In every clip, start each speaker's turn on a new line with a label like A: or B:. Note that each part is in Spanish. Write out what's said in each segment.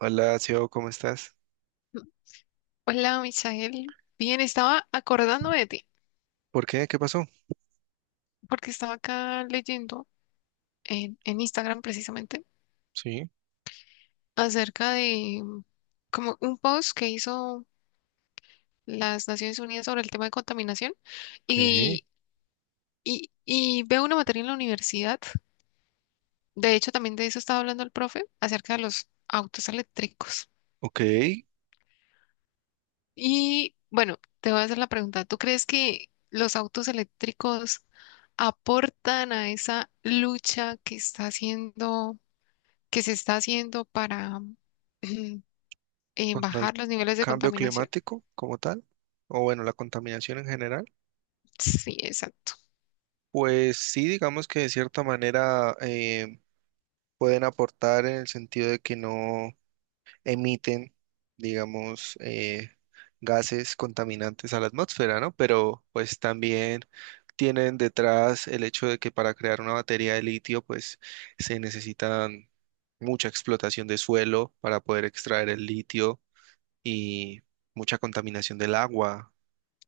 A: Hola, Sio, ¿cómo estás?
B: Hola, Misael. Bien, estaba acordando de ti,
A: ¿Por qué? ¿Qué pasó?
B: porque estaba acá leyendo en Instagram precisamente
A: Sí,
B: acerca de como un post que hizo las Naciones Unidas sobre el tema de contaminación
A: ok,
B: y, y veo una materia en la universidad. De hecho, también de eso estaba hablando el profe, acerca de los autos eléctricos.
A: ok.
B: Y bueno, te voy a hacer la pregunta. ¿Tú crees que los autos eléctricos aportan a esa lucha que está haciendo, que se está haciendo para
A: ¿Contra el
B: bajar los niveles de
A: cambio
B: contaminación?
A: climático como tal? O bueno, la contaminación en general.
B: Sí, exacto.
A: Pues sí, digamos que de cierta manera pueden aportar en el sentido de que no emiten, digamos, gases contaminantes a la atmósfera, ¿no? Pero pues también tienen detrás el hecho de que para crear una batería de litio, pues se necesitan mucha explotación de suelo para poder extraer el litio y mucha contaminación del agua.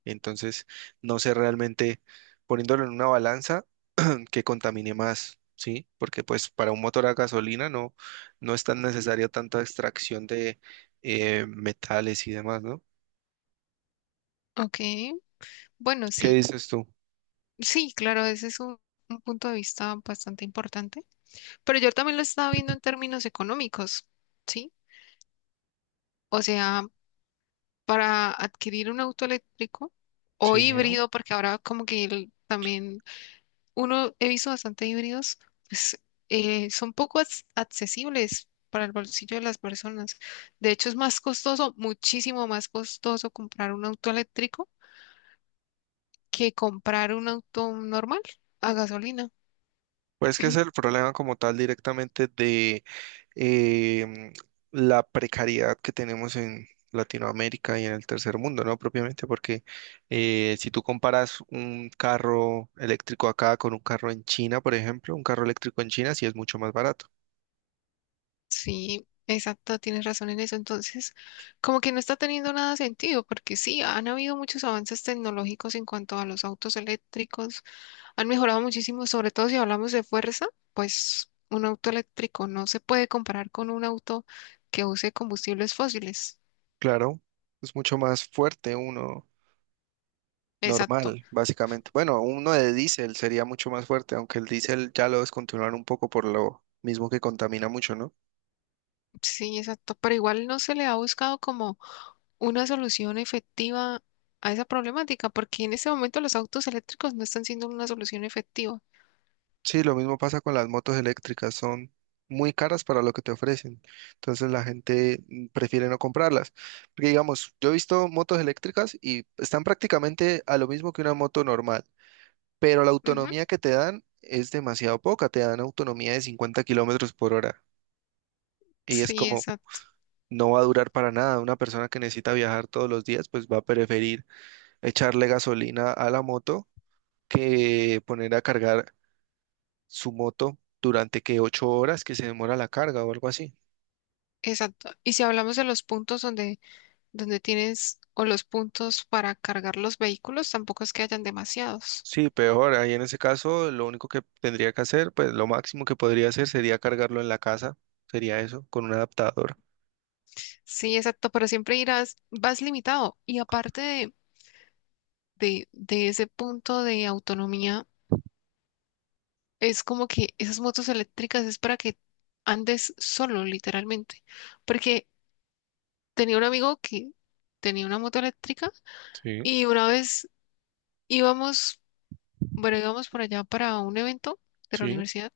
A: Entonces, no sé realmente, poniéndolo en una balanza, que contamine más, ¿sí? Porque pues para un motor a gasolina no, no es tan necesaria tanta extracción de metales y demás, ¿no?
B: Ok. Bueno,
A: ¿Qué
B: sí,
A: dices tú?
B: sí, claro, ese es un punto de vista bastante importante. Pero yo también lo estaba viendo en términos económicos, ¿sí? O sea, para adquirir un auto eléctrico o
A: Sí, ¿no?
B: híbrido, porque ahora como que también uno he visto bastante híbridos, pues son poco accesibles para el bolsillo de las personas. De hecho, es más costoso, muchísimo más costoso comprar un auto eléctrico que comprar un auto normal a gasolina.
A: Pues que es el problema como tal directamente de em, la precariedad que tenemos en Latinoamérica y en el tercer mundo, ¿no? Propiamente porque si tú comparas un carro eléctrico acá con un carro en China, por ejemplo, un carro eléctrico en China sí es mucho más barato.
B: Sí, exacto, tienes razón en eso. Entonces, como que no está teniendo nada sentido, porque sí, han habido muchos avances tecnológicos en cuanto a los autos eléctricos. Han mejorado muchísimo, sobre todo si hablamos de fuerza, pues un auto eléctrico no se puede comparar con un auto que use combustibles fósiles.
A: Claro, es mucho más fuerte uno
B: Exacto,
A: normal, básicamente. Bueno, uno de diésel sería mucho más fuerte, aunque el diésel ya lo descontinuaron un poco por lo mismo que contamina mucho, ¿no?
B: sí, exacto, pero igual no se le ha buscado como una solución efectiva a esa problemática, porque en este momento los autos eléctricos no están siendo una solución efectiva.
A: Sí, lo mismo pasa con las motos eléctricas, son muy caras para lo que te ofrecen, entonces la gente prefiere no comprarlas. Porque digamos, yo he visto motos eléctricas y están prácticamente a lo mismo que una moto normal, pero la
B: Ujú.
A: autonomía que te dan es demasiado poca, te dan autonomía de 50 kilómetros por hora y es
B: Sí,
A: como
B: exacto,
A: no va a durar para nada. Una persona que necesita viajar todos los días, pues va a preferir echarle gasolina a la moto que poner a cargar su moto durante que 8 horas que se demora la carga o algo así.
B: exacto. Y si hablamos de los puntos donde tienes o los puntos para cargar los vehículos, tampoco es que hayan demasiados.
A: Sí, peor. Ahí en ese caso, lo único que tendría que hacer, pues lo máximo que podría hacer sería cargarlo en la casa. Sería eso, con un adaptador.
B: Sí, exacto, pero siempre irás, vas limitado. Y aparte de ese punto de autonomía, es como que esas motos eléctricas es para que andes solo, literalmente. Porque tenía un amigo que tenía una moto eléctrica
A: Sí,
B: y una vez íbamos, bueno, íbamos por allá para un evento de la
A: sí.
B: universidad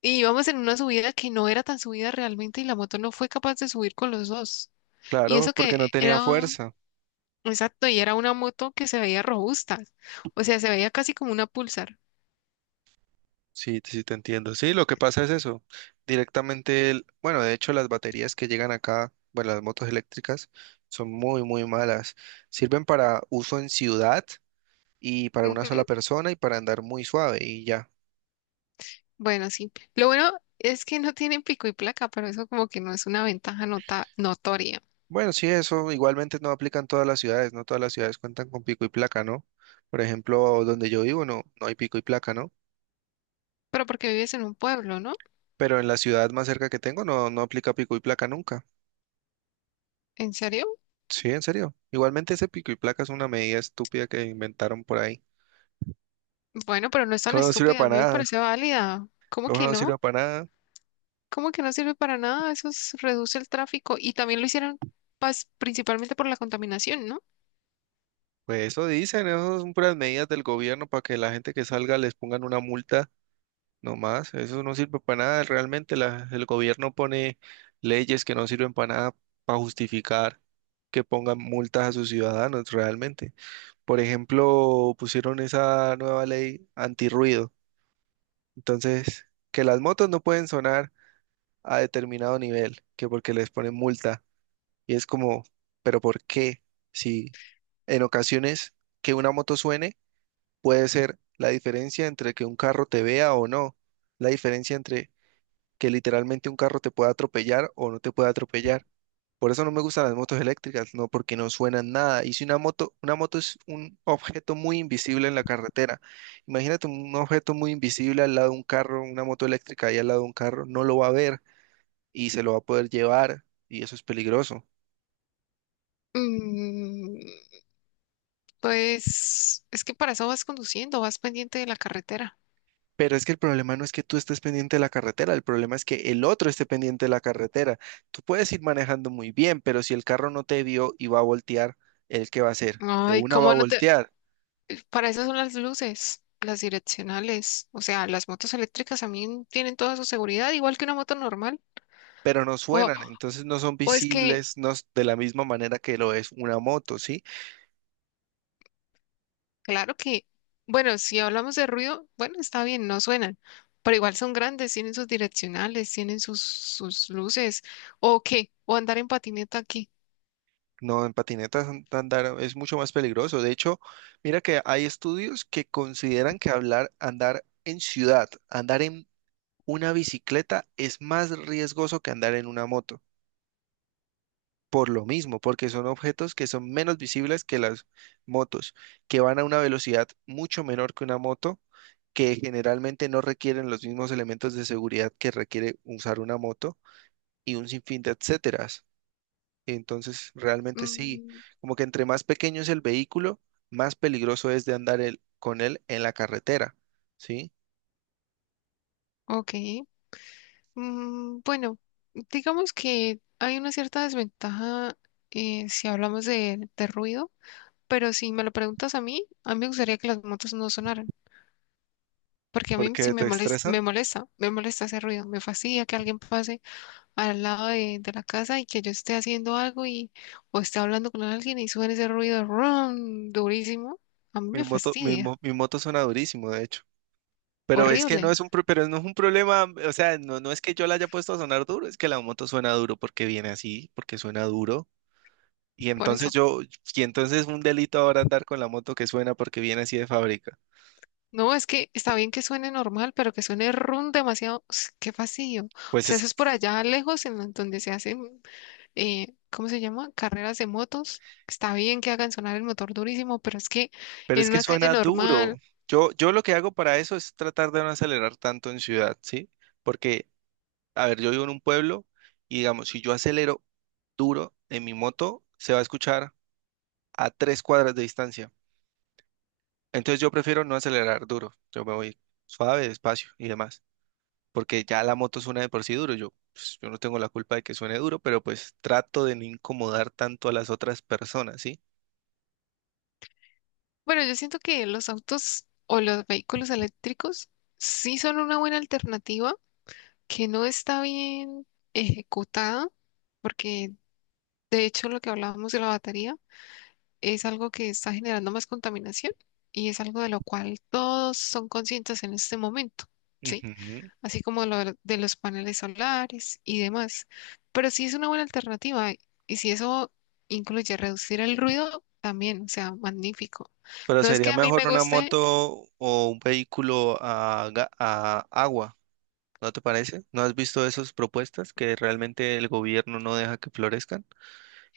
B: y íbamos en una subida que no era tan subida realmente y la moto no fue capaz de subir con los dos. Y
A: Claro,
B: eso que
A: porque no tenía
B: era...
A: fuerza.
B: Exacto, y era una moto que se veía robusta, o sea, se veía casi como una Pulsar.
A: Sí, sí te entiendo. Sí, lo que pasa es eso. Directamente, bueno, de hecho las baterías que llegan acá, bueno, las motos eléctricas, son muy, muy malas. Sirven para uso en ciudad y para una
B: Ujú.
A: sola persona y para andar muy suave y ya.
B: Bueno, sí. Lo bueno es que no tienen pico y placa, pero eso como que no es una ventaja nota notoria.
A: Bueno, sí, eso igualmente no aplica en todas las ciudades, no todas las ciudades cuentan con pico y placa, ¿no? Por ejemplo, donde yo vivo no, no hay pico y placa, ¿no?
B: Pero porque vives en un pueblo, ¿no?
A: Pero en la ciudad más cerca que tengo no, no aplica pico y placa nunca.
B: ¿En serio?
A: Sí, en serio. Igualmente ese pico y placa es una medida estúpida que inventaron por ahí.
B: Bueno, pero no es tan
A: ¿Cómo no sirve
B: estúpida, a
A: para
B: mí me parece
A: nada?
B: válida. ¿Cómo
A: ¿Cómo
B: que
A: no
B: no?
A: sirve para nada?
B: ¿Cómo que no sirve para nada? Reduce el tráfico y también lo hicieron principalmente por la contaminación, ¿no?
A: Pues eso dicen, eso son puras medidas del gobierno para que la gente que salga les pongan una multa. No más, eso no sirve para nada. Realmente el gobierno pone leyes que no sirven para nada para justificar que pongan multas a sus ciudadanos realmente. Por ejemplo, pusieron esa nueva ley antirruido. Entonces, que las motos no pueden sonar a determinado nivel, que porque les ponen multa. Y es como, ¿pero por qué? Si en ocasiones que una moto suene puede ser la diferencia entre que un carro te vea o no, la diferencia entre que literalmente un carro te pueda atropellar o no te pueda atropellar. Por eso no me gustan las motos eléctricas, no porque no suenan nada. Y si una moto es un objeto muy invisible en la carretera. Imagínate un objeto muy invisible al lado de un carro, una moto eléctrica ahí al lado de un carro, no lo va a ver y se lo va a poder llevar y eso es peligroso.
B: Mm, pues es que para eso vas conduciendo, vas pendiente de la carretera.
A: Pero es que el problema no es que tú estés pendiente de la carretera, el problema es que el otro esté pendiente de la carretera. Tú puedes ir manejando muy bien, pero si el carro no te vio y va a voltear, ¿el qué va a hacer? De
B: Ay,
A: una va a
B: ¿cómo no te...?
A: voltear.
B: Para eso son las luces, las direccionales. O sea, las motos eléctricas también tienen toda su seguridad, igual que una moto normal.
A: Pero no
B: O,
A: suenan, entonces no son
B: o es que,
A: visibles, no s- de la misma manera que lo es una moto, ¿sí?
B: claro que, bueno, si hablamos de ruido, bueno, está bien, no suenan, pero igual son grandes, tienen sus direccionales, tienen sus luces. ¿O qué? ¿O andar en patineta aquí?
A: No, en patinetas andar es mucho más peligroso. De hecho, mira que hay estudios que consideran que hablar, andar en ciudad, andar en una bicicleta es más riesgoso que andar en una moto. Por lo mismo, porque son objetos que son menos visibles que las motos, que van a una velocidad mucho menor que una moto, que generalmente no requieren los mismos elementos de seguridad que requiere usar una moto y un sinfín de etcéteras. Entonces, realmente sí,
B: Mm,
A: como que entre más pequeño es el vehículo, más peligroso es de andar con él en la carretera, ¿sí?
B: ok. Mm, bueno, digamos que hay una cierta desventaja si hablamos de ruido. Pero si me lo preguntas a mí me gustaría que las motos no sonaran, porque a mí sí
A: Porque
B: me
A: te
B: molesta, me
A: estresan.
B: molesta, me molesta ese ruido, me fastidia que alguien pase al lado de la casa y que yo esté haciendo algo y o esté hablando con alguien y suene ese ruido ron durísimo, a mí
A: Mi
B: me
A: moto,
B: fastidia,
A: mi moto suena durísimo, de hecho. Pero es que no
B: horrible,
A: es un, pero no es un problema, o sea, no, no es que yo la haya puesto a sonar duro, es que la moto suena duro porque viene así, porque suena duro. Y
B: por
A: entonces
B: eso.
A: yo, y entonces un delito ahora andar con la moto que suena porque viene así de fábrica.
B: No, es que está bien que suene normal, pero que suene ron demasiado, qué fastidio. O
A: Pues
B: sea,
A: es
B: eso es por allá lejos en donde se hace ¿cómo se llama? Carreras de motos. Está bien que hagan sonar el motor durísimo, pero es que
A: Pero
B: en
A: es que
B: una calle
A: suena duro.
B: normal,
A: Yo lo que hago para eso es tratar de no acelerar tanto en ciudad, ¿sí? Porque, a ver, yo vivo en un pueblo y digamos, si yo acelero duro en mi moto, se va a escuchar a 3 cuadras de distancia. Entonces yo prefiero no acelerar duro. Yo me voy suave, despacio y demás. Porque ya la moto suena de por sí duro. Yo, pues, yo no tengo la culpa de que suene duro, pero pues trato de no incomodar tanto a las otras personas, ¿sí?
B: bueno, yo siento que los autos o los vehículos eléctricos sí son una buena alternativa que no está bien ejecutada, porque de hecho lo que hablábamos de la batería es algo que está generando más contaminación y es algo de lo cual todos son conscientes en este momento, ¿sí?
A: Ujú.
B: Así como lo de los paneles solares y demás. Pero sí es una buena alternativa y si eso incluye reducir el ruido, también, o sea, magnífico.
A: Pero
B: No es que
A: sería
B: a mí
A: mejor
B: me
A: una
B: guste,
A: moto o un vehículo a agua, ¿no te parece? ¿No has visto esas propuestas que realmente el gobierno no deja que florezcan?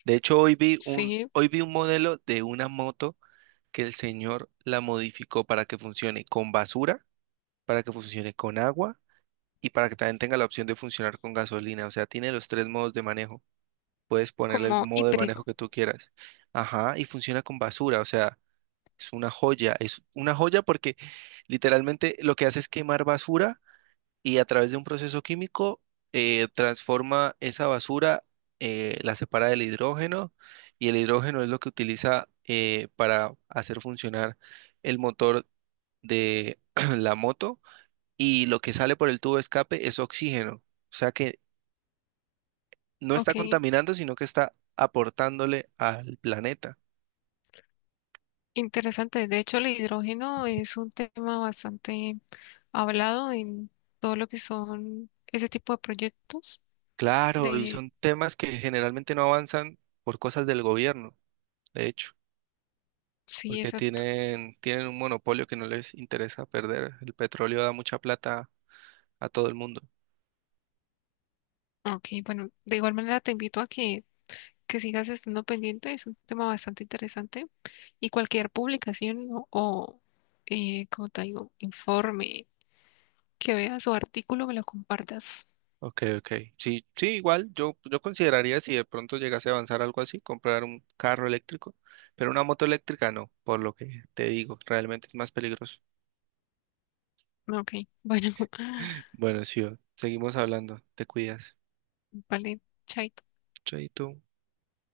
A: De hecho,
B: sí,
A: hoy vi un modelo de una moto que el señor la modificó para que funcione con basura, para que funcione con agua y para que también tenga la opción de funcionar con gasolina. O sea, tiene los tres modos de manejo. Puedes ponerle el
B: como
A: modo de manejo
B: híbrido,
A: que tú quieras. Ajá, y funciona con basura, o sea. Es una joya porque literalmente lo que hace es quemar basura y a través de un proceso químico transforma esa basura, la separa del hidrógeno y el hidrógeno es lo que utiliza para hacer funcionar el motor de la moto y lo que sale por el tubo de escape es oxígeno. O sea que no está
B: ok.
A: contaminando, sino que está aportándole al planeta.
B: Interesante. De hecho, el hidrógeno es un tema bastante hablado en todo lo que son ese tipo de proyectos
A: Claro, y
B: de...
A: son temas que generalmente no avanzan por cosas del gobierno. De hecho,
B: Sí,
A: porque
B: exacto.
A: tienen un monopolio que no les interesa perder. El petróleo da mucha plata a todo el mundo.
B: Ok, bueno, de igual manera te invito que sigas estando pendiente. Es un tema bastante interesante. Y cualquier publicación, ¿no? O, como te digo, informe que veas o artículo me lo compartas.
A: Ok, ok. Sí, sí, igual yo consideraría si de pronto llegase a avanzar algo así, comprar un carro eléctrico, pero una moto eléctrica no, por lo que te digo, realmente es más peligroso.
B: Ok, bueno,
A: Bueno, sí, va. Seguimos hablando, te cuidas.
B: vale, chaito.
A: Chaito.